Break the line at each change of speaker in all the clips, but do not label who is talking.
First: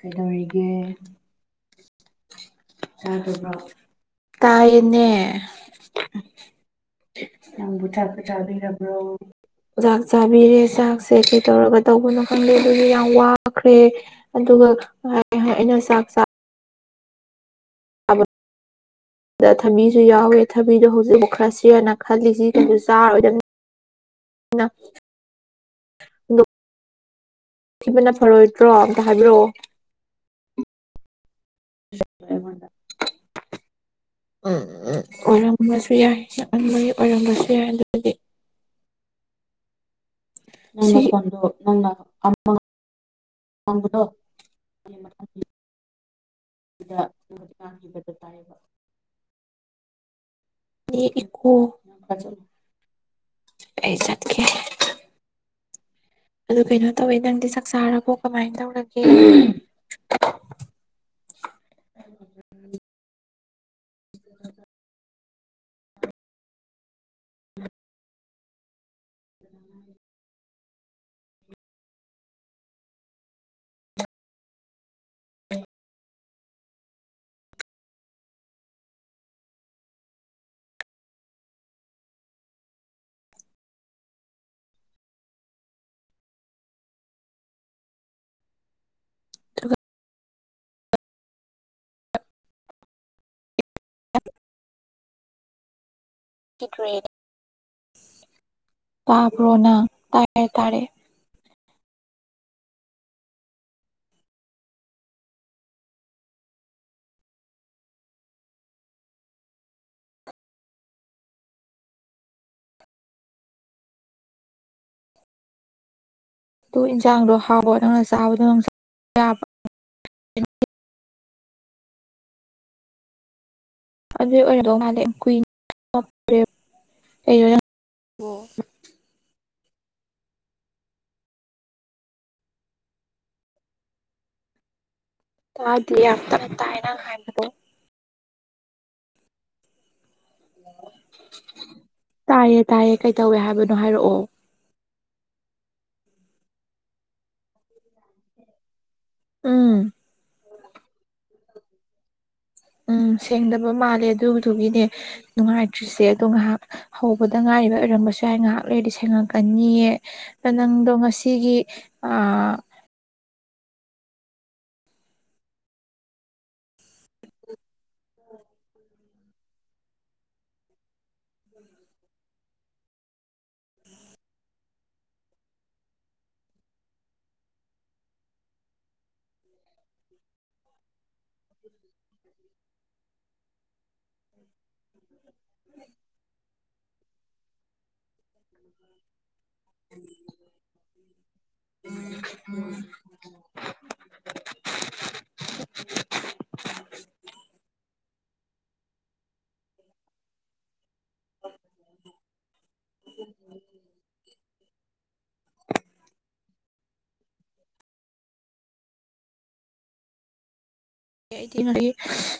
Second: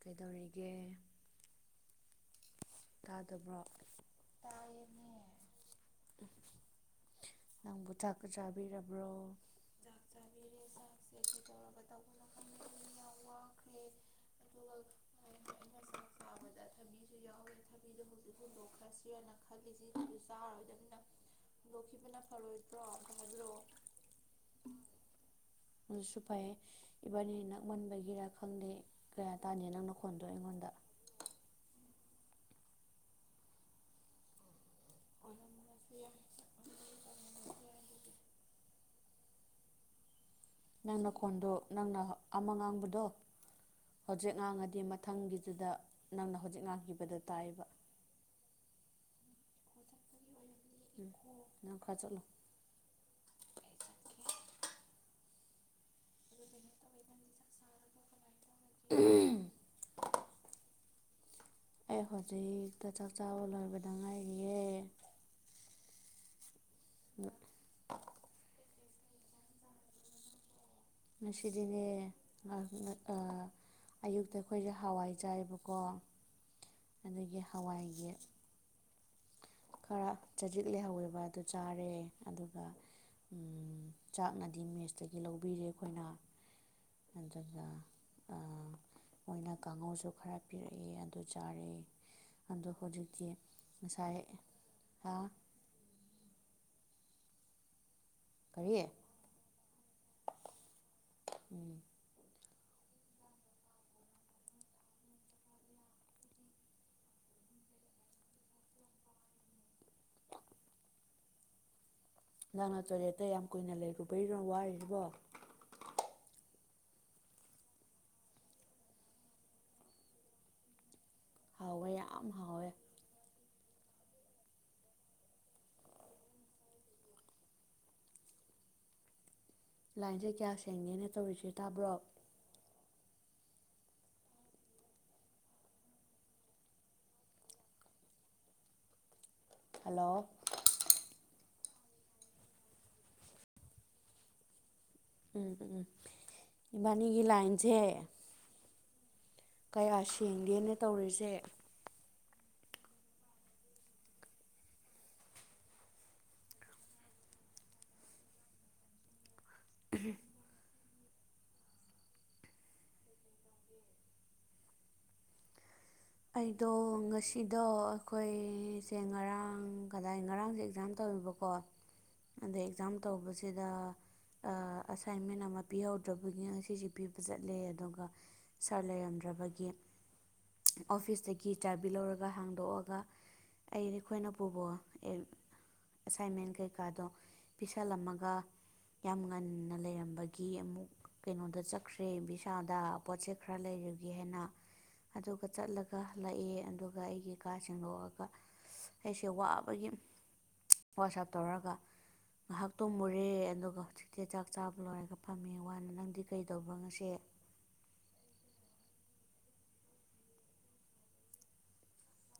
ꯀꯩꯗꯧꯔꯤꯒꯦ ꯇꯥꯗꯕ꯭ꯔꯣ
ꯇꯥꯏꯅꯦ ꯅꯪꯕꯨ ꯆꯥꯄ ꯆꯥꯕꯤꯔꯕ꯭ꯔꯣ ꯆꯥꯛ ꯆꯥꯕꯤꯔꯦ ꯆꯥꯛꯁꯦ ꯀꯩ ꯇꯧꯔꯒ ꯇꯧꯕꯅꯣ ꯈꯪꯗꯦ ꯑꯗꯨꯒꯤ ꯌꯥꯝ ꯋꯥꯈ꯭ꯔꯦ ꯑꯗꯨꯒ ꯑꯩꯅ ꯆꯥꯛ ꯆ
ꯁꯤ ꯏꯦ
ꯊꯕ ꯗ ꯊꯕꯤꯁꯨ ꯌꯥꯎꯋꯦ ꯊꯕꯤꯗꯣ ꯍꯧꯖꯤꯛꯐꯥꯎ ꯈꯔꯁꯦꯅ ꯈꯜꯂꯤꯁꯤ
ꯠꯇ ꯂꯣ [unintelligible]
ꯅ
ꯑꯗꯨꯁꯨ ꯐꯩꯌꯦ ꯏꯕꯥꯅꯤ ꯅꯪ
ꯍꯨꯟꯗꯣꯛꯈꯤꯕꯅ
ꯃꯟꯕꯒꯤꯔꯥ ꯈꯪꯗꯦ
ꯐꯔꯣꯏꯗ꯭ꯔꯣ ꯑꯝꯇ
ꯀꯌꯥ
ꯍꯥꯏꯕꯤꯔꯛꯑꯣ
ꯇꯥꯅꯤ ꯅꯪꯅ ꯎꯈꯣꯟꯗꯣ ꯑꯩꯉꯣꯟꯗ
ꯎꯝ ꯎꯝ ꯑꯣꯔꯝꯕꯁꯨ ꯌꯥ ꯝꯕꯒꯤ ꯑꯣꯏꯔꯝꯕꯁꯨ ꯌꯥꯏ ꯑꯗꯨꯗꯤ
ꯅꯪꯅ ꯈꯣꯟꯗꯣ ꯅꯪꯅ ꯑꯃ ꯉꯥꯡꯕꯗꯣ ꯍꯧꯖꯤꯛ ꯉꯥꯡꯉꯗꯤ ꯃꯊꯪꯒꯤꯗꯨꯗ ꯅꯪꯅ ꯍꯧꯖꯤꯛ ꯉꯥꯡꯈꯤꯕꯗ ꯇꯥꯏꯕ
ꯇꯥꯏꯕ ꯑꯩ ꯏꯀꯣ
ꯅꯪ ꯈꯔ ꯆꯠꯂꯣ
ꯐꯖꯜ ꯑꯩ ꯆꯠꯀꯦ ꯑꯗꯨ ꯀꯩꯅꯣ ꯇꯧꯋꯦ ꯅꯪꯗꯤ ꯁꯥꯛ ꯆꯥꯔꯔꯕꯣ ꯀꯃꯥꯏꯅ ꯇꯧꯔꯒꯦ
ꯑꯦ ꯍꯧꯖꯤꯛꯇ ꯆꯥꯛ ꯆꯥꯕ ꯂꯣꯏꯔꯕꯗ ꯎ ꯉꯁꯤꯗꯤꯅꯦ ꯑꯌꯨꯛꯇ ꯑꯩꯈꯣꯏꯁꯦ ꯍꯋꯥꯏ ꯆꯥꯏꯑꯕꯀꯣ ꯑꯗꯒꯤ ꯍꯋꯥꯏꯒꯤ ꯈꯔ ꯆꯖꯤꯛ ꯂꯩꯍꯧꯋꯦꯕ ꯑꯗꯨ ꯆꯥꯔꯦ ꯑꯗꯨꯒ ꯆꯥꯛꯅꯗꯤ ꯃꯦꯁꯇꯒꯤ ꯂꯧꯕꯤꯔꯦ ꯑꯩꯈꯣꯏꯅ ꯑꯗꯨꯒ ꯑꯗꯨꯒ ꯃꯣꯏꯅ ꯀꯥꯡꯉꯧꯁꯨ ꯈꯔ ꯄꯤꯔꯛꯑꯦ ꯑꯗꯨ ꯆꯥꯔꯦꯦ ꯑꯗꯣ ꯍꯧꯖꯤꯛꯇꯤ ꯉꯁꯥꯏ ꯊ
ꯇ
ꯀꯔꯤ
ꯄꯔꯣꯅ ꯇꯔꯦ ꯇꯥꯔꯦ
ꯎꯝ ꯅꯥꯡ ꯅꯆꯣꯔꯤꯦ ꯑꯇꯩ ꯌꯥꯝ ꯀꯨꯏꯅ ꯂꯩꯔꯨꯕꯩꯔꯣ ꯋꯥꯔꯤꯕꯣ
ꯑꯗꯨꯨ ꯏꯟꯁꯥꯡꯗꯣ ꯍꯥꯎꯕ ꯅꯪꯅ ꯆꯥꯕꯗꯣ ꯅ
ꯍꯥꯎꯋꯦ ꯌꯥꯝ ꯍꯥꯎꯋꯦ
ꯑꯗꯨ ꯑꯣꯏꯔꯗ ꯃꯥ ꯀꯨ ꯑꯣ
ꯂꯥꯏꯟꯁꯦ ꯀꯌꯥ ꯁꯦꯡꯒꯦꯅ ꯇꯧꯔꯤꯁꯦ ꯇꯥꯕ꯭ꯔꯣ
ꯇ ꯑ ꯇꯅ ꯇꯥꯏꯅ ꯍꯥꯏꯣ
ꯍꯜꯂꯣ
ꯇꯥꯏꯌꯦ ꯇꯥꯏꯌꯦ ꯀꯩ ꯇꯧꯋꯦ ꯍꯥꯏꯕꯅꯣ ꯍꯥꯏꯔꯛꯑꯣ
ꯎꯝ ꯎꯝ ꯎꯝ ꯏꯕꯥꯅꯤꯒꯤ ꯂꯥꯏꯟꯁꯦ
ꯎꯝ
ꯀꯌꯥ ꯁꯦꯡꯒꯦꯅ ꯇꯧꯔꯤꯁꯦ
ꯎꯝ ꯁꯦꯡꯗꯕ ꯃꯥꯜꯂꯦ ꯑꯗꯨꯗꯨꯒꯤꯅꯦ ꯅꯨꯡꯉꯥꯏꯇ꯭ꯔꯤꯁꯦ ꯑꯗꯣ ꯉꯥꯏꯍꯥꯛ ꯍꯧꯕꯗ ꯉꯥꯏꯔꯤꯕ ꯑꯣꯏꯔꯝꯕꯁꯨ ꯍꯥꯏ ꯉꯥꯏꯍꯥꯛ ꯂꯩꯔꯗꯤ ꯁꯦꯡꯉꯛꯀꯅꯤ ꯅꯪꯗꯣ ꯉꯁꯤꯒꯤ ꯑ
ꯑꯩꯗꯣ ꯉꯁꯤꯗꯣ ꯑꯩꯈꯣꯏꯁꯦ ꯉꯔꯥꯡ ꯀꯗꯥꯏ ꯉꯔꯥꯡꯁꯦ ꯑꯦꯛꯖꯥꯝ ꯇꯧꯕꯀꯣ ꯀꯣ ꯑꯗꯩ ꯑꯦꯛꯖꯥꯝ ꯇꯧꯕꯁꯤꯗ ꯑꯁꯥꯏꯟꯃꯦꯟ ꯑꯃ ꯄꯤꯍꯧꯗ꯭ꯔꯕꯒꯤ ꯉ ꯁꯤꯁ ꯄꯤꯕ ꯆꯠꯂꯦ ꯑꯗꯨꯒ ꯁꯥꯔ ꯂꯩꯔꯝꯗ꯭ꯔꯕꯒꯤ ꯑꯣꯐꯤꯁꯇꯒꯤ ꯆꯥꯕꯤ ꯂꯧꯔꯒ ꯍꯥꯡꯗꯣꯛꯑꯒ ꯑꯩ ꯑꯩꯈꯣꯏꯅ ꯄꯨꯕꯣ ꯑꯦꯁꯥꯏꯟꯃꯦꯟ ꯀꯩꯀꯥꯗꯣ ꯄꯤꯁꯜꯂꯝꯃꯒ ꯌꯥꯝ ꯉꯟꯅ ꯂꯩꯔꯝꯕꯒꯤ ꯑꯃꯨꯛ ꯀꯩꯅꯣꯗ ꯆꯠꯈ꯭ꯔꯦꯕꯤꯁꯥꯗ ꯄꯣꯠ ꯈꯔ ꯂꯩꯔꯨꯒꯦ ꯍꯥꯏꯅ ꯑꯗꯨꯒ ꯆꯠꯂꯒ ꯂꯥꯛꯑꯦ ꯑꯗꯨꯒ ꯑꯩꯒꯤ ꯀꯥ ꯁꯗꯣꯛꯑꯒ ꯑꯩꯁꯦ ꯋꯥꯕꯒꯤ ꯋꯥꯁꯦꯞ ꯇꯧꯔꯒ ꯉꯥꯏꯍꯥꯛꯇꯣ ꯃꯨꯔꯦ ꯑꯗꯨꯒ ꯍꯧꯖꯤꯛꯇꯤ ꯆꯥꯛ ꯆꯥꯕ ꯂꯣꯏꯔꯒ ꯐꯝꯃꯦ ꯋꯥꯅ ꯅꯪꯗꯤ ꯀꯩꯗꯧꯕ꯭ꯔꯣ ꯉꯁꯦ
ꯑꯩꯗꯤ ꯉꯥꯏꯍ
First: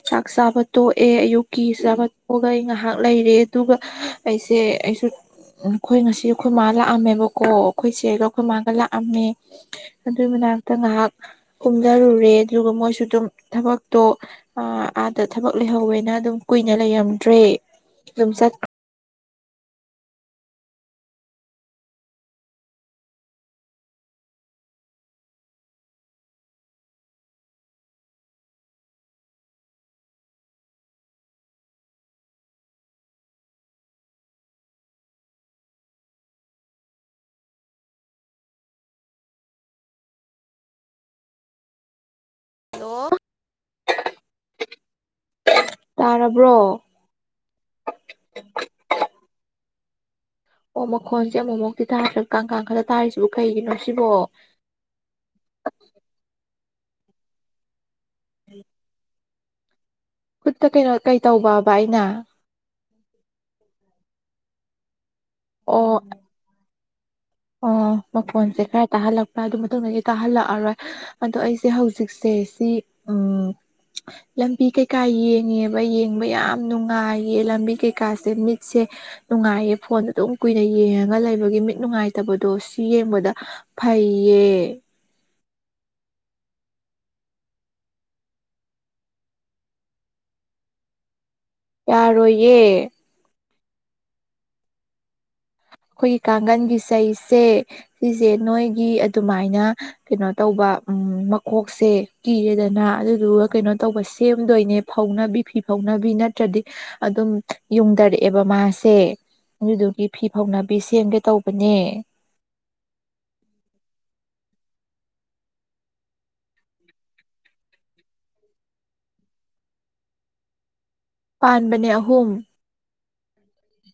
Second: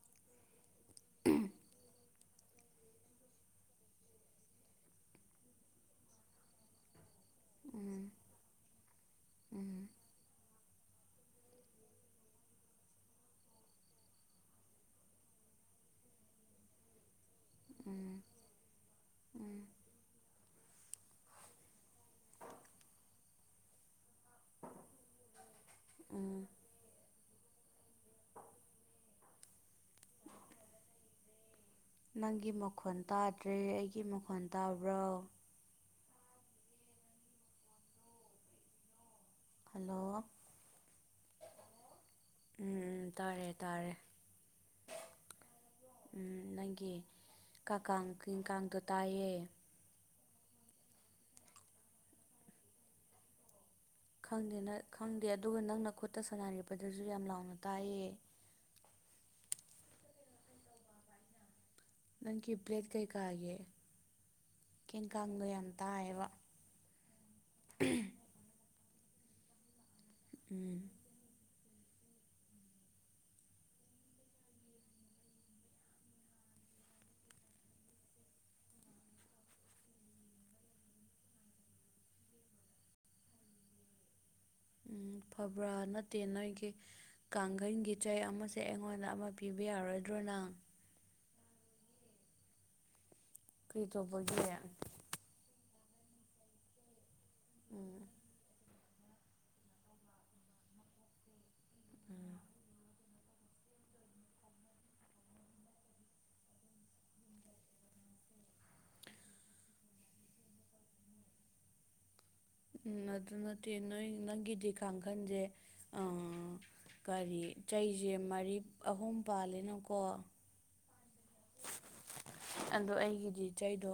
ꯆꯥꯛ ꯆꯥꯕ ꯇꯣꯛꯑꯦ ꯑꯌꯨꯛꯀꯤ ꯆꯥꯕ ꯇꯣꯛꯑꯒ ꯑꯩ ꯉꯥꯏꯍꯥꯛ ꯂꯩꯔꯦ ꯑꯗꯨꯒ ꯑꯩꯁꯦ ꯑꯩꯁꯨ ꯑꯩꯈꯣꯏ ꯉꯁꯤ ꯑꯩꯈꯣꯏ ꯃꯥ ꯂꯥꯛꯑꯝꯃꯦꯕꯀꯣ
ꯎꯝ
ꯑꯩꯈꯣꯏꯁꯦ ꯃꯒꯂ ꯑꯃꯝ
ꯎꯝ
ꯑꯗꯨꯏ ꯃꯅꯥꯛꯇ ꯉꯥꯏꯍꯥꯛ ꯀꯨꯝꯊꯔꯨꯔꯦ ꯑꯗꯨꯒ ꯃꯣꯏꯁꯨ ꯑꯗꯨꯝ ꯊꯕꯛꯇꯣ ꯑꯥꯗ ꯊꯕꯛ ꯂꯩꯍꯧꯋꯦꯅ ꯑꯗꯨꯝ ꯀꯨꯏꯅ ꯂꯩꯔꯝꯃꯦ
ꯎꯝ ꯎꯝ [unintelligible] ꯎꯝ [unintelligible] ꯅꯪꯒꯤ ꯃꯈꯣꯣꯟ ꯇꯥꯗ꯭ꯔꯦ ꯑꯩꯒꯤ ꯃꯈꯣꯣꯟ ꯇꯥꯕ꯭ꯔꯣ ꯍꯜꯂꯣ ꯎꯝ
ꯍꯜꯂꯣ
ꯎ ꯇꯥꯔꯦ ꯇꯥꯔꯦ ꯎꯝ
ꯇꯥꯔꯕ꯭ꯔꯣ
ꯅꯪꯒꯤ ꯀꯀ ꯀꯥꯡꯗꯣ ꯇꯥꯏꯌꯦ
ꯑꯣ ꯃꯈꯣꯟꯁꯦ ꯑꯃꯨꯛꯃꯨꯛꯇꯤ ꯊꯥꯔꯁꯤ ꯀꯥꯡ ꯀꯥꯡ ꯈꯛꯇ ꯊꯥꯔꯤꯁꯤꯕ ꯀꯩꯒꯤꯅꯣ ꯁꯤꯕꯣ
ꯈꯪꯗꯦ ꯅ ꯈꯪꯗꯦ ꯑꯗꯨꯒ ꯅꯪꯅ ꯈꯨꯠꯇ ꯁꯥꯟꯅꯔꯛꯄꯗꯁꯨ ꯌꯥꯝ ꯂꯥꯎꯅ ꯇꯥꯏꯌꯦ
ꯎꯝ ꯈꯨꯠꯇ ꯀꯩꯅꯣ ꯀꯩ ꯇꯧꯕꯕ ꯑꯩꯅ
ꯅꯪ ꯀ ꯏꯕ꯭ꯂꯦꯠ ꯀꯩ ꯀꯒꯦ ꯀꯡ ꯀꯪ ꯑꯇ
ꯑꯣ
ꯍꯥꯏꯕ
ꯑꯣ ꯃꯈꯣꯟꯁꯦ ꯈꯔ ꯇꯥꯍꯜꯂꯛꯄ ꯑꯗꯨ ꯃꯇꯨꯡꯗꯒꯤ ꯇꯥꯍꯜꯂꯛꯑꯔꯣꯏ
ꯎꯝ
ꯑꯗꯣ ꯑꯩꯁꯦ ꯍꯧꯖꯤꯛꯁꯦ ꯁꯤ ꯎꯝ ꯂꯝꯕꯤ ꯀꯩꯀꯥ ꯌꯦꯡꯉꯦꯕ ꯌꯦꯡꯕ ꯌꯥꯝ ꯅꯨꯡꯉꯥꯏꯌꯦ ꯂꯝꯕꯤ ꯀꯩꯀꯥꯁꯦ ꯃꯤꯠꯁꯦ ꯅꯨꯡꯉꯥꯏꯌꯦ ꯐꯣꯟꯗꯣ ꯑꯗꯨꯝ ꯀꯨꯏꯅ ꯌꯦꯡꯉꯒ ꯂꯩꯕꯒꯤ ꯃꯤꯠ ꯅꯨꯡꯉꯥꯏ ꯐꯠꯇꯕꯗꯣ ꯁꯤ ꯌꯦꯡꯕꯗ ꯐꯩꯌꯦ
ꯎ ꯐꯕ꯭ꯔꯥ ꯅꯠꯇꯦ ꯅꯣꯏꯒꯤ ꯀꯥꯡꯈꯟꯒꯤ ꯆꯩ ꯑꯃꯁꯦ ꯑꯩꯉꯣꯟꯗ ꯑꯃ ꯄꯤꯕ ꯌꯥꯔꯣꯏꯗ꯭ꯔꯣꯅ
ꯌꯥꯔꯣꯏꯌꯦ
ꯀꯩ ꯇꯧꯕꯒꯤ
ꯑꯩꯈꯣꯏꯒꯤ ꯀꯥꯡꯒꯟꯒꯤ ꯆꯩꯁꯦ
ꯎꯝ
ꯁꯤꯁꯦ ꯅꯣꯏ ꯒꯤ ꯑꯗꯨꯃꯥꯏꯅ ꯀꯩꯅꯣ ꯇꯧꯕ ꯃꯀꯣꯛꯁꯦ ꯀꯤꯔꯦꯗꯅ ꯑꯗꯨ ꯑꯗꯨꯒ ꯀꯩꯅꯣ ꯇꯧꯕ ꯁꯦꯝꯗꯣꯏꯅꯦ ꯐꯧꯅꯕꯤ ꯐꯤ ꯐꯥꯎꯅꯕꯤ ꯅꯠꯇ꯭ꯔꯗꯤ ꯑꯗꯨꯝ ꯌꯨꯡꯊꯔꯛꯑꯦꯕ ꯃꯥꯁꯦ ꯑꯗꯨꯗꯨꯒꯤ ꯐꯤ ꯐꯧꯅꯕꯤ ꯁꯦꯝꯒꯦ ꯇꯧꯕꯅꯦ
ꯎꯝ ꯑꯗꯨ ꯅꯠꯇꯦ ꯅꯣꯏ ꯅꯪꯒꯤꯗꯤ ꯀꯥꯡꯈꯟꯁꯦ ꯀꯔꯤ ꯆꯩꯁꯦ ꯃꯔꯤ ꯑꯍꯨꯝ ꯄꯥꯜꯂꯤꯅꯣꯀꯣ
ꯄꯥꯟꯕꯅꯦ ꯑꯍꯨꯝ
ꯑꯗꯣ ꯑꯩꯒꯤꯗꯤ ꯆꯩꯗꯣ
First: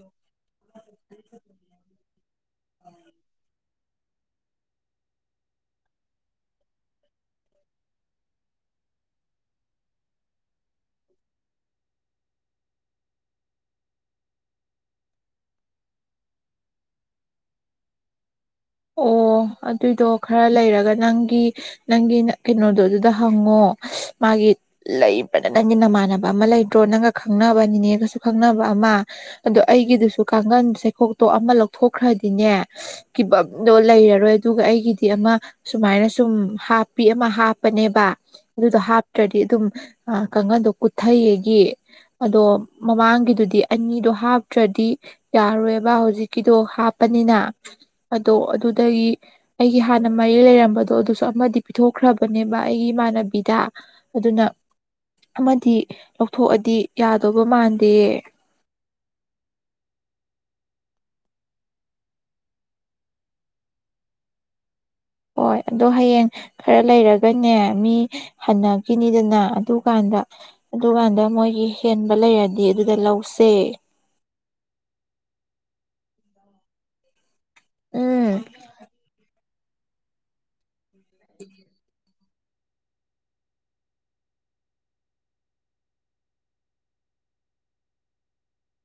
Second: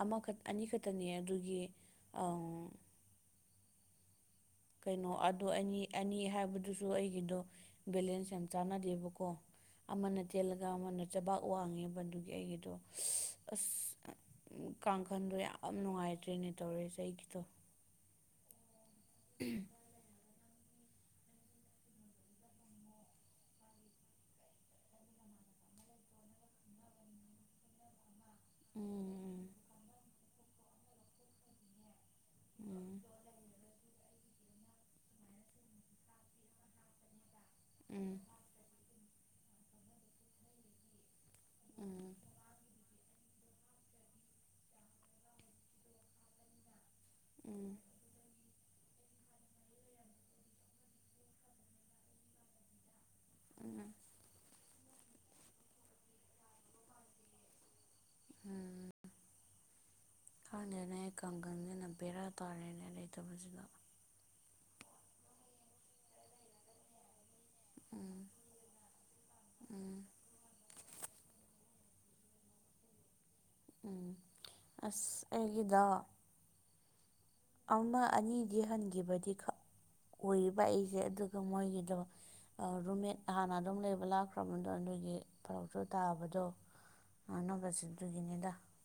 ꯑꯃꯈꯛ ꯑꯅꯤꯈꯛꯇꯅꯦ ꯑꯗꯨꯒꯤ ꯀꯩꯅꯣ ꯑꯗꯨꯗ ꯑꯅꯤ ꯑꯅꯤ ꯍꯥꯏꯕꯗꯨꯁꯨ ꯑꯩꯒꯤꯗꯣ ꯕꯦꯂꯦꯟꯁ ꯌꯥꯝ ꯆꯥꯟꯅꯗꯦꯕꯀꯣ ꯑꯃꯅ ꯇꯦꯜꯂꯒ ꯑꯃꯅ ꯆꯕꯥꯛ ꯋꯥꯡꯉꯦꯕ ꯑꯗꯨꯒꯤ ꯑꯩꯒꯤꯗꯣ ꯑꯁ ꯀꯥꯡꯈꯟꯗꯣ ꯌꯥꯝ ꯅꯨꯡꯉꯥꯏꯇ꯭ꯔꯦꯅꯦ ꯇꯧꯔꯦꯁꯦ ꯑꯩꯒꯤꯗꯣ
ꯑꯣ ꯑꯗꯨꯏꯗꯣ ꯈꯔ ꯂꯩꯔꯒ ꯅꯪꯒꯤ ꯅꯪꯒꯤ ꯀꯩꯅꯣꯗꯣ ꯑꯗꯨꯗ ꯍꯪꯉꯣ ꯃꯥꯒꯤ ꯂꯩꯕ꯭ꯔꯗ ꯅꯪꯒꯤ ꯅꯃꯥꯟꯅꯕ ꯑꯃ ꯂꯩꯗ꯭ꯔꯣ ꯅꯪꯒ ꯈꯪꯅꯕꯅꯤꯅꯦꯒꯁꯨ ꯈꯪꯅꯕ ꯑꯃ
ꯎꯝ
ꯑꯗꯣ ꯑꯩꯒꯤꯗꯨꯁꯨ ꯀꯥꯡꯒꯟ ꯆꯩꯈꯣꯛꯇꯣ ꯑꯃ ꯂꯧ ꯊꯣꯛꯈ꯭ꯔꯗꯤꯅꯦ
ꯎꯝ
[unintelligible] ꯂꯩꯔꯔꯣꯏ ꯑꯗꯨꯒ ꯑꯩꯒꯤꯗꯤ ꯑꯃ ꯁꯨꯃꯥꯏꯅ ꯁꯨꯝ ꯍꯥꯞꯄꯤ ꯑꯃ ꯍꯥꯞ ꯍꯥꯞꯄꯅꯦꯕ
ꯎꯝ
ꯑꯗꯨꯗꯣ ꯍꯥꯞꯇ꯭ꯔꯗꯤ ꯑꯗꯨꯝ ꯀꯥꯡꯈꯟꯗꯣ ꯀꯨꯊꯩꯑꯦ ꯒꯤ
ꯎꯝ
ꯑꯗꯣ ꯃꯃꯥꯡꯒꯤꯗꯨꯗꯤ ꯑꯅꯤꯗꯣ ꯍꯥꯞꯇ꯭ꯔꯗꯤ ꯌꯥꯔꯣꯏꯕ ꯍꯧꯖꯤꯛꯀꯤꯗꯣ ꯍꯥꯞꯄꯅꯤꯅ
ꯎꯝ
ꯑꯗꯣ ꯑꯗꯨꯗꯩ ꯑꯩꯒꯤ ꯍꯥꯟꯅ ꯃꯔꯤ ꯂꯩꯔꯝꯕꯗꯣ ꯑꯗꯨꯁꯨ ꯑꯃꯗꯤ ꯄꯤꯊꯣꯛꯈ꯭ꯔꯕꯅꯦꯕ ꯑꯩꯒꯤ ꯏꯃꯥꯟꯅꯕꯤ ꯕꯤꯗ
ꯎꯝ
ꯑꯗꯨꯅ ꯑꯃꯗꯤ ꯂꯧꯊꯣꯛꯑꯗꯤ ꯌꯥꯗꯧꯕ ꯃꯥꯟꯗꯦ
ꯎꯝ ꯈꯪꯗꯧꯅꯦ ꯀꯥꯡꯒꯜꯁꯤꯅ ꯕꯦꯔꯥ ꯇꯥꯔꯦꯅꯦ ꯂꯩꯇꯕꯁꯤꯗ
ꯍꯣꯏ ꯑꯗꯣ ꯍꯌꯦꯡ ꯈꯔ ꯂꯩꯔꯒ ꯅꯦ ꯃꯤ
ꯎꯝ
ꯍꯟꯅꯈꯤꯅꯤꯗꯅ ꯑꯗꯨ
ꯎꯝ
ꯀꯥꯟꯗ ꯑꯗꯨꯀꯥꯟꯗ ꯃꯣꯏꯒꯤ ꯍꯦꯟꯕ ꯂꯩꯔꯗꯤ ꯑꯗꯨꯗꯩ ꯂꯧꯁꯦ
ꯎꯝ ꯑꯁ ꯑꯩꯒꯤꯗꯣ ꯑꯧ ꯅꯪ
ꯎꯝ
ꯑꯅꯤꯗꯤ ꯍꯟꯈꯤꯕꯗꯤ ꯈꯡ ꯎꯏꯌꯦꯕ ꯑꯩꯁꯦ ꯑꯗꯨꯒ ꯃꯣꯏꯒꯤꯗꯣ ꯑ ꯔꯨꯝꯃꯦꯠ ꯍꯥꯟꯅ ꯑꯗꯨꯝ ꯂꯩꯕ ꯂꯥꯛꯈ꯭ꯔꯕꯗꯣ ꯑꯗꯨꯒꯤ ꯐꯔꯛꯁꯨ ꯇꯥꯕꯗꯣ [unintelligible]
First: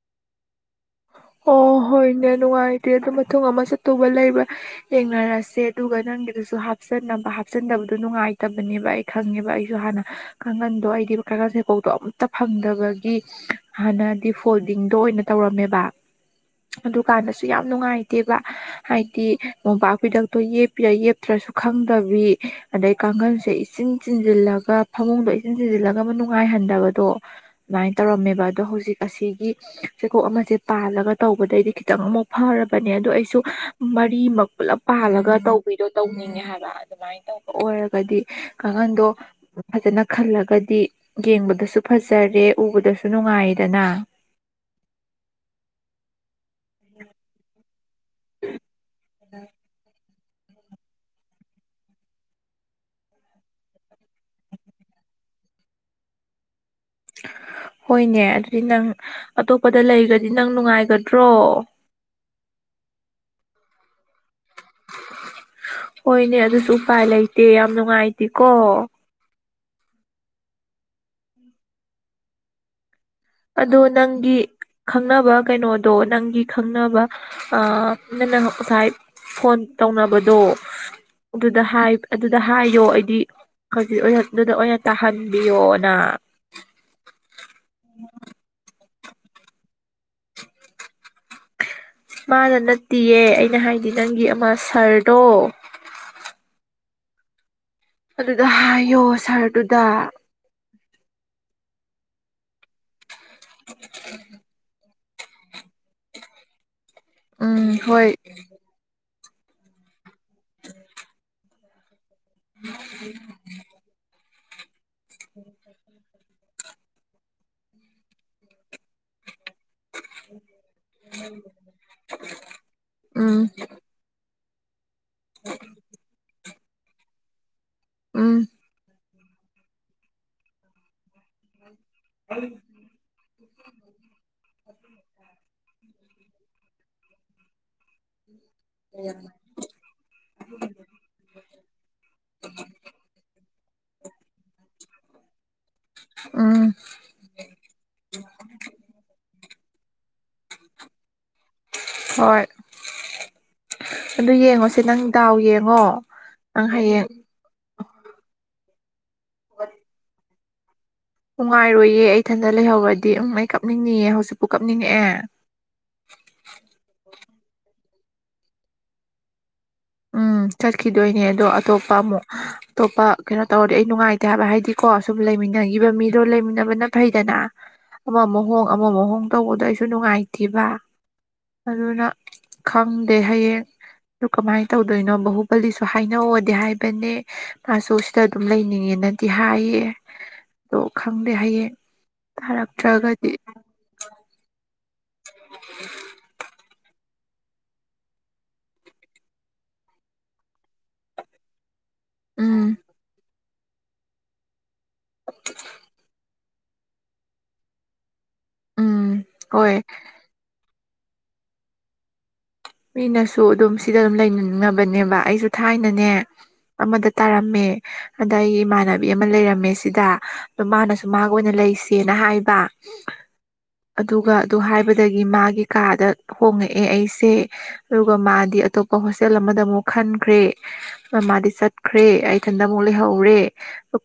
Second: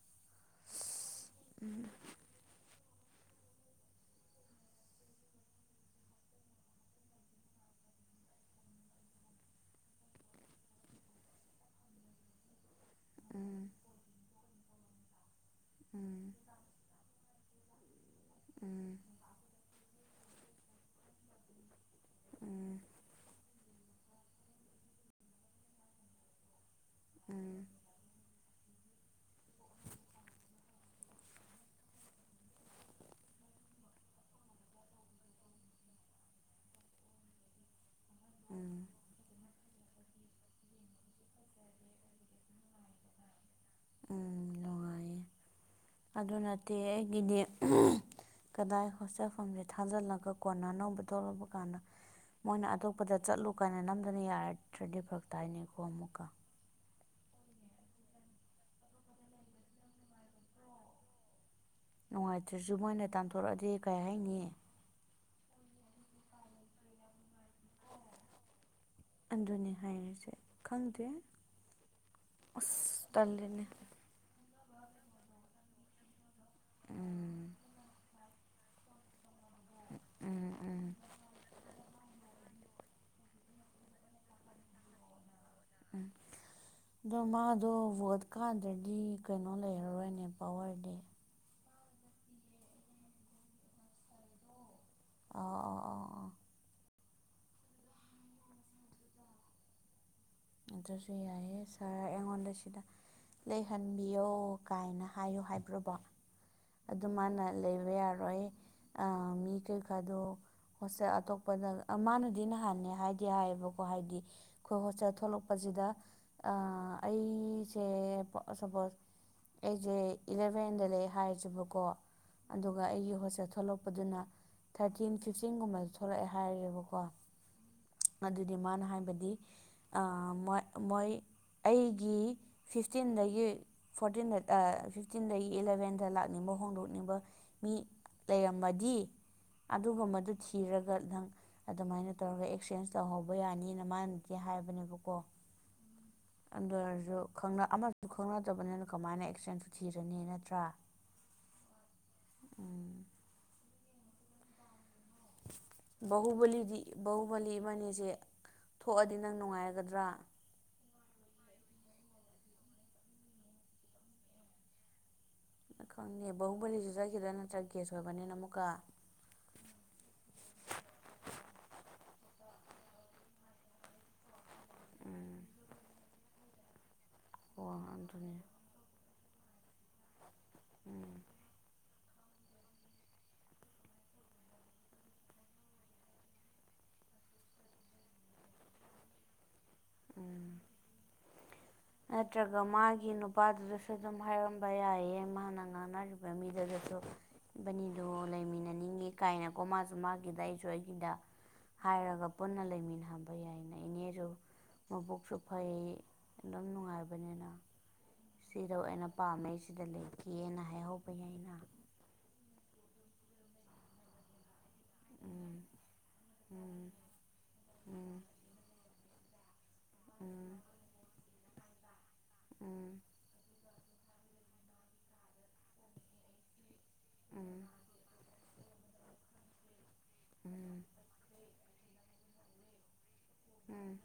ꯑꯣ ꯍꯣꯏꯅꯦ ꯅꯨꯡꯉꯥꯏꯇꯦ ꯑꯗꯨ ꯃꯇꯨꯡ ꯑꯃ ꯆꯠꯇꯨꯕ ꯂꯩꯕ ꯌꯦꯡꯅꯔꯁꯦ ꯑꯗꯨꯒ ꯅꯪꯒꯤꯗꯨꯁꯨ ꯍꯥꯞꯆꯠꯅꯕ ꯍꯥꯞꯆꯤꯟꯗꯕꯗꯣ ꯅꯨꯡꯉꯥꯏꯇꯕꯅꯦꯕ ꯑꯩ ꯈꯪꯉꯦꯕ ꯑꯩꯁꯨ ꯍꯥꯟꯅ ꯀꯥꯡꯒꯟꯗꯣ ꯑꯩꯗꯤ ꯀꯥꯡꯉꯜ ꯆꯩꯈꯣꯛꯗꯣ ꯑꯝꯇ ꯐꯪꯗꯕꯒꯤ ꯒꯤ
ꯎꯝ
ꯍꯥꯟꯅꯗꯤ ꯐꯣꯜꯗꯤꯡꯗꯣ ꯑꯣꯏꯅ ꯇꯧꯔꯝꯃꯦꯕ
ꯎꯝ
ꯑꯗꯨꯀꯥꯟꯗꯁꯨ ꯌꯥꯝ ꯅꯨꯡꯉꯥꯏꯇꯦꯕ
ꯎꯝ
ꯍꯥꯏꯗꯤ ꯃꯣꯄꯥꯛꯄꯤꯗꯛꯇꯣ ꯌꯦꯄꯤꯔꯥ ꯌꯦꯞꯇ꯭ꯔꯁꯨ ꯈꯪꯗꯕꯤ
ꯎꯝ
ꯑꯗꯩ ꯀꯥꯡꯈꯜꯁꯦ ꯏꯆꯤꯟ ꯆꯤꯟꯖꯤꯜꯂꯒ ꯐꯃꯨꯡꯗꯣ ꯏꯟꯆꯤꯟ ꯆꯤꯟꯖꯤꯜꯂꯒ ꯑꯃ ꯅꯨꯡꯉꯥꯏꯍꯟꯗꯕꯗꯣ
ꯎꯝ
ꯑꯗꯨꯃꯥꯏꯅ ꯇꯧꯔꯝꯃꯦꯕ ꯑꯗꯣ ꯍꯧꯖꯤꯛ ꯑꯁꯤꯒꯤ ꯆꯩꯀꯣꯛ ꯑꯃꯁꯦ ꯄꯥꯜꯂꯒ ꯇꯧꯕꯗꯩꯗꯤ ꯈꯤꯇꯪ ꯑꯍꯨꯛ ꯐꯔꯕꯅꯦ ꯑꯗꯨ ꯑꯩꯁꯨ ꯃꯔꯤꯃꯛ ꯄꯨꯂꯞ ꯄꯥꯟꯂꯒ ꯇꯧꯕ ꯍꯨꯏꯗꯣ ꯇꯧꯅꯤꯡꯉꯦ ꯍꯥꯏꯕ ꯑꯗꯨꯃꯥꯏꯅ ꯇꯧꯕ ꯑꯣꯏꯔꯒꯗꯤ
ꯎꯝ
ꯀꯥꯡꯈꯟꯗꯣ ꯐꯖꯅ ꯈꯜꯂꯒꯗꯤ ꯌꯦꯡꯕꯗꯁꯨ ꯐꯖꯔꯦ ꯎꯕꯗꯁꯨ ꯅꯨꯡꯉꯥꯏꯗꯅ
ꯎꯝ ꯅꯨꯡꯉꯥꯏꯌꯦ ꯑꯗꯨ ꯅꯠꯇꯦ ꯑꯩꯒꯤꯗꯤ ꯀꯗꯥꯏ ꯍꯣꯁꯇꯦꯜ ꯐ꯭ꯔꯣꯝꯁꯦ ꯊꯥꯖꯤꯜꯂꯒ ꯀꯣꯟꯅ ꯑꯅꯧꯕ ꯊꯣꯛꯂꯛꯄ ꯀꯥꯟꯗ ꯃꯣꯏꯅ ꯑꯇꯣꯞꯄꯗ ꯆꯠꯂꯨ ꯀꯥꯏꯅ ꯅꯝꯗꯅ ꯌꯥꯔꯛꯗ꯭ꯔꯗꯤ ꯐꯥꯔꯛꯇꯏꯅꯦꯀꯣ ꯑꯃꯨꯛꯀ
ꯍꯣꯏꯅꯦ ꯑꯗꯨꯗꯤ ꯅꯪ ꯑꯇꯣꯞꯄꯗ ꯂꯩꯒ꯭ꯔꯗꯤ ꯅꯪ ꯅꯨꯡꯉꯥꯏꯒꯗ꯭ꯔꯣ
ꯅꯨꯡꯉꯥꯏꯇ꯭ꯔꯁꯨ ꯃꯣꯏꯅ ꯇꯥꯟꯊꯣꯔꯛꯑꯗꯤ ꯑꯩ ꯀꯩ ꯍꯥꯏꯅꯤ
[unintelligible] ꯍꯣꯏꯅꯦ ꯑꯗꯨꯁꯨ ꯎꯄꯥꯏ ꯂꯩꯇꯦ ꯌꯥꯝ ꯅꯨꯡꯉꯥꯏꯇꯦꯀꯣ
ꯑꯗꯨꯅꯤ ꯍꯥꯏꯔꯤꯁꯦ ꯈꯪꯗꯦ ꯑꯁ ꯇꯜꯂꯦꯅꯦ
ꯑꯗꯣ ꯅꯪꯒꯤ ꯈꯪꯅꯕ ꯀꯩꯅꯣꯗꯣ ꯅꯪꯒꯤ ꯈꯪꯅꯕ
ꯎꯝ
ꯑ ꯅꯪꯅ ꯉꯁꯥꯏ ꯐꯣꯟ ꯇꯧꯅꯕꯗꯣ
ꯎꯝ ꯎꯝ
ꯑꯗꯨꯗ ꯍꯥꯏ ꯑꯗꯨꯗ ꯍꯥꯏꯌꯣ ꯑꯩꯗꯤ ꯈꯖꯤꯠ ꯑꯗꯨꯗ ꯑꯣꯏꯅ ꯇꯥꯍꯟꯕꯤꯌꯣꯅ
ꯎꯝ ꯑꯗꯣ ꯃꯥꯗꯣ ꯚꯣꯠ ꯀꯥꯟꯗ꯭ꯔꯗꯤ ꯀꯩꯅꯣ ꯂꯩꯔꯔꯣꯏꯅꯦ ꯄꯋꯥꯔꯗꯤ
ꯃꯥꯅ ꯅꯠꯇꯦꯌꯦ ꯑꯩꯅ ꯍꯥꯏꯗꯤ ꯅꯪꯒꯤ ꯑꯃ ꯁꯔ
ꯑꯣ ꯑꯣ ꯑꯥꯣ ꯑꯣ
ꯑꯗꯨꯗ ꯍꯥꯏꯌꯣ ꯁꯥꯔꯗꯨꯗ
ꯑꯗꯨꯁꯨ ꯌꯥꯏꯑꯦ ꯁꯥꯔ ꯑꯩꯉꯣꯟꯗ ꯁꯤꯗ ꯂꯩꯍꯟꯕꯤꯌꯣ ꯀꯥꯏꯅ ꯍꯥꯏꯌꯨ ꯍꯥꯏꯕ꯭ꯔꯕ ꯑꯗꯨ ꯃꯥꯅ
ꯎꯝ
ꯂꯩꯕ
ꯍꯣꯏ
ꯌꯥꯔꯣꯏ ꯑ ꯃꯤ ꯀꯩ ꯑꯗꯣ ꯍꯣꯁꯇꯦꯜ ꯑꯇꯣꯞꯄꯗ ꯃꯥꯅꯗꯤ ꯅꯍꯥꯟ ꯍꯥꯏꯗꯤ ꯍꯥꯏꯌꯦꯕꯀꯣ ꯍꯥꯏꯗꯤ ꯑꯩꯈꯣꯏ ꯍꯣꯁꯇꯦꯜ ꯊꯣꯛꯂꯛꯄꯁꯤꯗ ꯑ ꯑꯩꯁꯦ ꯁꯄꯣꯁ ꯑꯩꯁꯦ ꯏꯂꯚꯦꯟꯗ ꯂꯩ ꯍꯥꯏꯔꯤꯁꯤꯕꯀꯣ ꯑꯗꯨꯒ ꯑꯩꯒꯤ ꯍꯣꯠꯁꯦ
ꯎꯝ
ꯊꯣꯛꯂꯛꯄ ꯄꯗꯨꯅ ꯊꯥꯔꯇꯤꯟ ꯐꯤꯐꯇꯤꯟꯒꯨꯝꯕꯁꯨ ꯊꯣꯛꯂꯛꯑꯦ ꯍꯥꯏꯔꯦꯕꯀꯣ
ꯎꯝ
ꯑꯗꯨꯗꯤ ꯃꯥꯅ ꯍꯥꯏꯕꯗꯤ ꯃꯣꯏ ꯑꯩꯒꯤ ꯐꯤꯐ ꯐꯤꯐꯇꯤꯟꯗꯒꯤ ꯐꯣꯔꯇꯤꯟꯗ ꯐꯤꯐꯇꯤꯟꯗꯒꯤ ꯏꯂꯚꯦꯟꯗ ꯂ ꯣꯛꯅꯤꯡꯕ ꯍꯣꯡꯗꯣꯛꯅꯤꯡꯕ ꯃꯤ ꯂꯩꯔꯃꯗꯤ ꯑꯗꯨꯒꯨꯝꯕꯗꯨ ꯊꯤꯔꯒ ꯅꯪ ꯑꯗꯨꯃꯥꯏꯅ ꯇꯧꯔꯒ ꯑꯦꯛꯆꯦꯟꯁ ꯇꯧꯍꯧꯕ ꯌꯥꯅꯤꯅ ꯃꯥꯅꯗꯤ ꯍꯥꯏꯕꯅꯦꯕꯀꯣ
ꯎꯝ
ꯑꯗꯔꯁꯨ ꯑꯃꯁꯁꯨ ꯈꯪꯅꯗꯕꯅꯤꯅ ꯀꯃꯥꯏꯅ ꯑꯦꯛꯁꯤꯗꯦꯟꯁꯨ ꯊꯤꯔꯅꯤ ꯅꯠꯇ꯭ꯔꯥ
ꯍꯣꯏ
ꯎꯝ
ꯑꯗꯨ ꯌꯦꯡꯉꯣꯁꯤ ꯅꯪ ꯗꯥꯎ ꯌꯦꯡꯉꯣ ꯅꯪ ꯍꯌꯦꯡ
ꯃꯣꯂꯤ ꯏꯃꯅꯦꯁꯦ ꯊꯣꯛꯑꯗꯤ ꯅꯪ ꯅꯨꯡꯉꯥꯏꯒꯗ꯭ꯔꯥ
ꯅꯨꯡꯉꯥꯏꯔꯣꯏꯌꯦ ꯏꯊꯟꯇ ꯂꯩꯍꯧꯔꯗꯤ ꯎꯝ ꯑꯩ ꯀꯞꯅꯤꯡꯑꯦ ꯍꯧꯖꯤꯛꯄꯨ ꯀꯞꯅꯤꯡꯉꯛꯑꯦ
ꯈꯪꯗꯦ ꯕꯍꯨꯝꯕꯂꯤꯁꯨ ꯆꯠꯈꯤꯗ꯭ꯔꯥ ꯅꯠꯇ꯭ꯔꯒ ꯒꯦꯁ ꯑꯣꯏꯕꯅꯤꯅ ꯑꯃꯨꯛꯀ
ꯎꯝ ꯆꯠꯈꯤꯗꯣꯏꯅꯦ ꯑꯗꯣ ꯑꯇꯣꯞꯄ ꯑꯃꯨꯛ ꯑꯇꯣꯞꯄ ꯀꯩꯅꯣ ꯇꯧꯔꯗꯤ ꯑꯩ ꯅꯨꯡꯉꯥꯏꯇꯦ ꯍꯥꯏꯕ ꯍꯥꯏꯗꯤ ꯀꯣ ꯁꯨꯝ
ꯎꯝ
ꯂꯩꯃꯤꯟꯅꯈꯤꯕ ꯃꯤꯗꯣ ꯂꯩꯃꯤꯟꯅꯕꯅ ꯐꯩꯗꯅ
ꯍꯣ
ꯑꯃ
ꯑꯗꯨꯅꯦ
ꯑꯃꯨꯛ ꯍꯣꯡꯉ ꯑꯃꯃ ꯍꯣꯡ ꯇꯧꯕꯗꯣ ꯑꯩꯁꯨ ꯅꯨꯡꯉꯥꯏꯇꯕ
ꯎꯝ
ꯑꯗꯨꯅ ꯈꯪꯗꯦ ꯍꯌꯦꯡ ꯑꯗꯨ ꯀꯃꯥꯏꯅ ꯇꯧꯗꯣꯏꯅꯣ ꯕꯥꯍꯨꯕꯂꯤꯁꯨ ꯍꯥꯏꯅꯧꯗꯤ ꯍꯥꯏꯕꯅꯦ ꯃꯥꯁꯨ ꯁꯤꯗ ꯑꯗꯨꯝ ꯂꯩꯅꯤꯡꯉꯦꯅꯗꯤ ꯍꯥꯏꯌꯦ
ꯎꯝ
ꯑꯗꯨꯣ ꯈꯪꯗꯦ ꯍꯥꯏꯌꯦ
ꯅꯠꯇ꯭ꯔꯒ ꯃꯥꯒꯤ ꯅꯨꯄꯥꯗꯨ ꯑꯗꯨꯁꯨ ꯑꯗꯨꯝ ꯍꯥꯏꯔꯝꯕ ꯌꯥꯏꯌꯦ ꯃꯥꯅ ꯉꯥꯡꯅꯔꯤꯕ ꯃꯤꯗꯨꯗꯁꯨ ꯕꯅꯤꯗꯣ ꯂꯩꯃꯤꯟꯅꯅꯤꯡꯉꯤ ꯀꯥꯏꯅꯀꯣ ꯃꯥꯁꯨ ꯃꯥꯒꯤꯗ ꯑꯩꯁꯨ ꯑꯩꯒꯤꯗ ꯍꯥꯏꯔꯒ ꯄꯨꯟꯅ
ꯎꯝ
ꯂꯩꯃꯤꯟꯅꯍꯕ ꯌꯥꯏꯅ ꯏꯅꯦꯁꯨ ꯃꯕꯨꯛꯁꯨ ꯐꯩ ꯑꯗꯨꯝ ꯅꯨꯡꯉꯥꯏꯕꯅꯤꯅ ꯁꯤꯗꯣ ꯑꯩꯅ
ꯎꯝ
ꯄꯥꯝꯅꯩ
ꯍꯣꯏ
ꯁꯤꯗ ꯂꯩꯈꯤꯦꯅ ꯍꯥꯏꯍꯧꯕ ꯌꯥꯏꯩꯅ
ꯃꯤꯅꯁꯨ ꯑꯗꯨꯝ ꯁꯤꯗ ꯑꯗꯨꯝ ꯂꯩꯅꯅꯕ ꯅꯦꯕ ꯑꯩꯁꯨ ꯊꯥꯏꯅꯅꯦ ꯑꯃꯗ ꯇꯥꯔꯝꯃꯦ ꯑꯗ ꯑꯩ ꯏꯃꯥꯟ ꯍꯥꯏꯕ ꯑꯗꯨꯒ ꯑꯗꯨ ꯍꯥꯏꯕꯗꯒꯤ ꯃꯥꯒꯤ ꯀꯥꯗ ꯍꯣꯡꯉꯛꯑꯦ ꯑꯩꯁꯦ ꯑꯗꯨꯒ ꯃꯥꯗꯤ ꯑꯇꯣꯞꯄ ꯍꯣꯁꯇꯦꯜ ꯑꯃꯗ ꯑꯃꯨꯛ ꯈꯟꯈ꯭ꯔꯦ ꯃꯥꯗꯤ ꯆꯠꯈ꯭ꯔꯦ ꯏꯊꯟꯗ ꯑꯃꯨꯛ ꯂꯩꯍꯧꯔꯦ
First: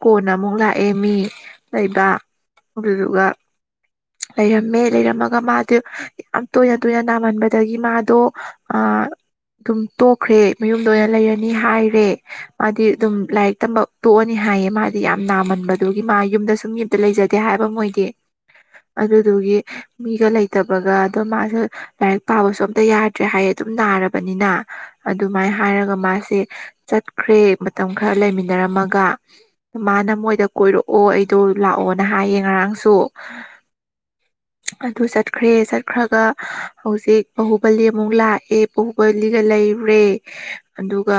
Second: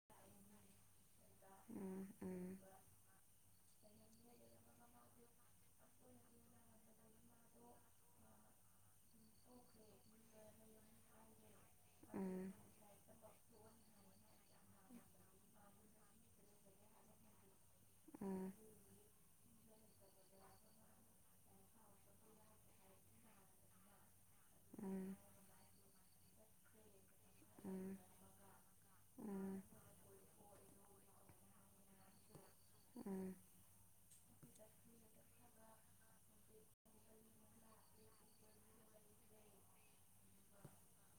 ꯀꯣꯟꯅ ꯑꯃꯨꯛ ꯂꯥꯛꯑꯦ ꯃꯤ ꯂꯩꯕ ꯍꯧꯕꯤꯔꯒ ꯂꯩꯔꯝꯃꯦ ꯂꯩꯔꯝꯃꯒ ꯃꯥꯗꯤ ꯌꯥꯝ ꯇꯣꯏꯅ ꯇꯣꯏꯅ ꯅꯥꯝꯃꯟꯕꯗꯒꯤ ꯃꯥꯗꯣ ꯑꯗꯨꯝ ꯇꯣꯛꯈ꯭ꯔꯦ ꯃꯌꯨꯝꯗ ꯑꯣꯏꯅ ꯂꯩꯔ ꯅꯤ ꯍꯥꯏꯔꯦ ꯃꯥꯗꯤ ꯑꯗꯨꯝ ꯂꯥꯏꯔꯤꯛ ꯇꯝꯕ ꯇꯣꯛꯑꯅꯤ ꯍꯥꯏꯌꯦ ꯃꯥꯗꯤ ꯌꯥꯝ ꯅꯥꯃꯟꯕꯗꯨꯒꯤ ꯃꯥ ꯌꯨꯝꯗ ꯁꯨꯝ ꯌꯨꯝꯗ ꯂꯩꯖꯗꯦ ꯍꯥꯏꯕ ꯃꯣꯏꯗꯤ ꯑꯗꯨꯗꯨꯒꯤ ꯃꯤꯒ ꯂꯩꯇꯕꯒ ꯑꯗꯣ ꯃꯥꯁꯨ ꯂꯥꯏꯔꯤꯛ ꯄꯥꯕꯁꯨ ꯑꯝꯇ ꯌꯥꯔ ꯇ꯭ꯔꯦ ꯍꯥꯏꯌꯦ ꯑꯗꯨꯝ ꯅꯥꯔꯕꯅꯤꯅ ꯑꯗꯨꯃꯥꯏꯅ ꯍꯥꯏꯔꯒ ꯃꯥꯁꯦ ꯆꯠꯈ꯭ꯔꯦ ꯃꯇꯝ ꯈꯔ ꯂꯩꯃꯤꯟꯅꯔꯝꯃꯒ ꯃꯥꯅ ꯃꯣꯏꯗ ꯀꯣꯏꯔꯛꯑꯣ ꯑꯩꯗꯣ ꯂꯥꯛꯑꯣꯅ ꯍꯥꯏꯌꯦ ꯉꯔꯥꯡꯁꯨ ꯑꯗꯨ ꯆꯠꯈ꯭ꯔꯦ ꯆꯠꯈ꯭ꯔꯒ ꯍꯧꯖꯤꯛ ꯕꯥꯍꯨꯕꯂꯤ ꯑꯃꯨꯛ ꯂꯥꯛꯑꯦ ꯎꯕ ꯂꯤꯒ ꯂꯩꯔꯨꯔꯦ ꯑꯗꯨꯒ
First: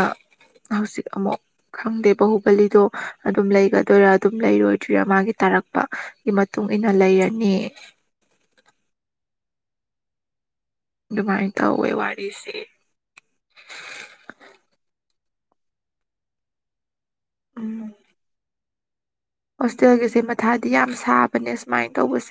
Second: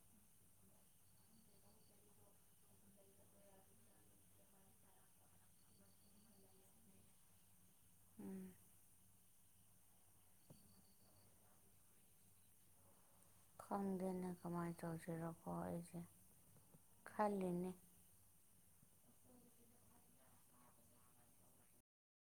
ꯍꯧꯖꯤꯛ ꯑꯃꯨꯛ ꯈꯪꯗꯦ ꯍꯨꯕꯂꯤꯗꯣ ꯑꯗꯨꯝ ꯂꯩꯒꯗꯣꯏꯔꯥ ꯑꯗꯨꯝ ꯂꯩꯔꯣꯏꯗ꯭ꯣꯏꯔꯥ ꯃꯥꯒꯤ ꯇꯥꯔꯛꯄꯒꯤ ꯃꯇꯨꯡ ꯏꯟꯅ ꯂꯩꯔꯅꯤ
ꯎꯝ
ꯃꯥꯏꯅ ꯇꯧ ꯑꯣꯏꯦ ꯋꯥꯔꯤꯁꯦ
ꯈꯪꯗꯦꯅꯦ ꯀꯃꯥꯏ ꯇꯧꯁꯤꯔꯀꯣ ꯑꯣꯏꯁꯦ ꯈꯂꯤꯅꯦ
ꯎꯝ ꯍꯣꯁꯇꯦꯜꯒꯤꯁꯦ ꯃꯊꯥꯗꯤ ꯌꯥꯝ ꯁꯥꯕꯅꯦ ꯁꯨꯃꯥꯏꯅ ꯇꯧꯕꯁꯦ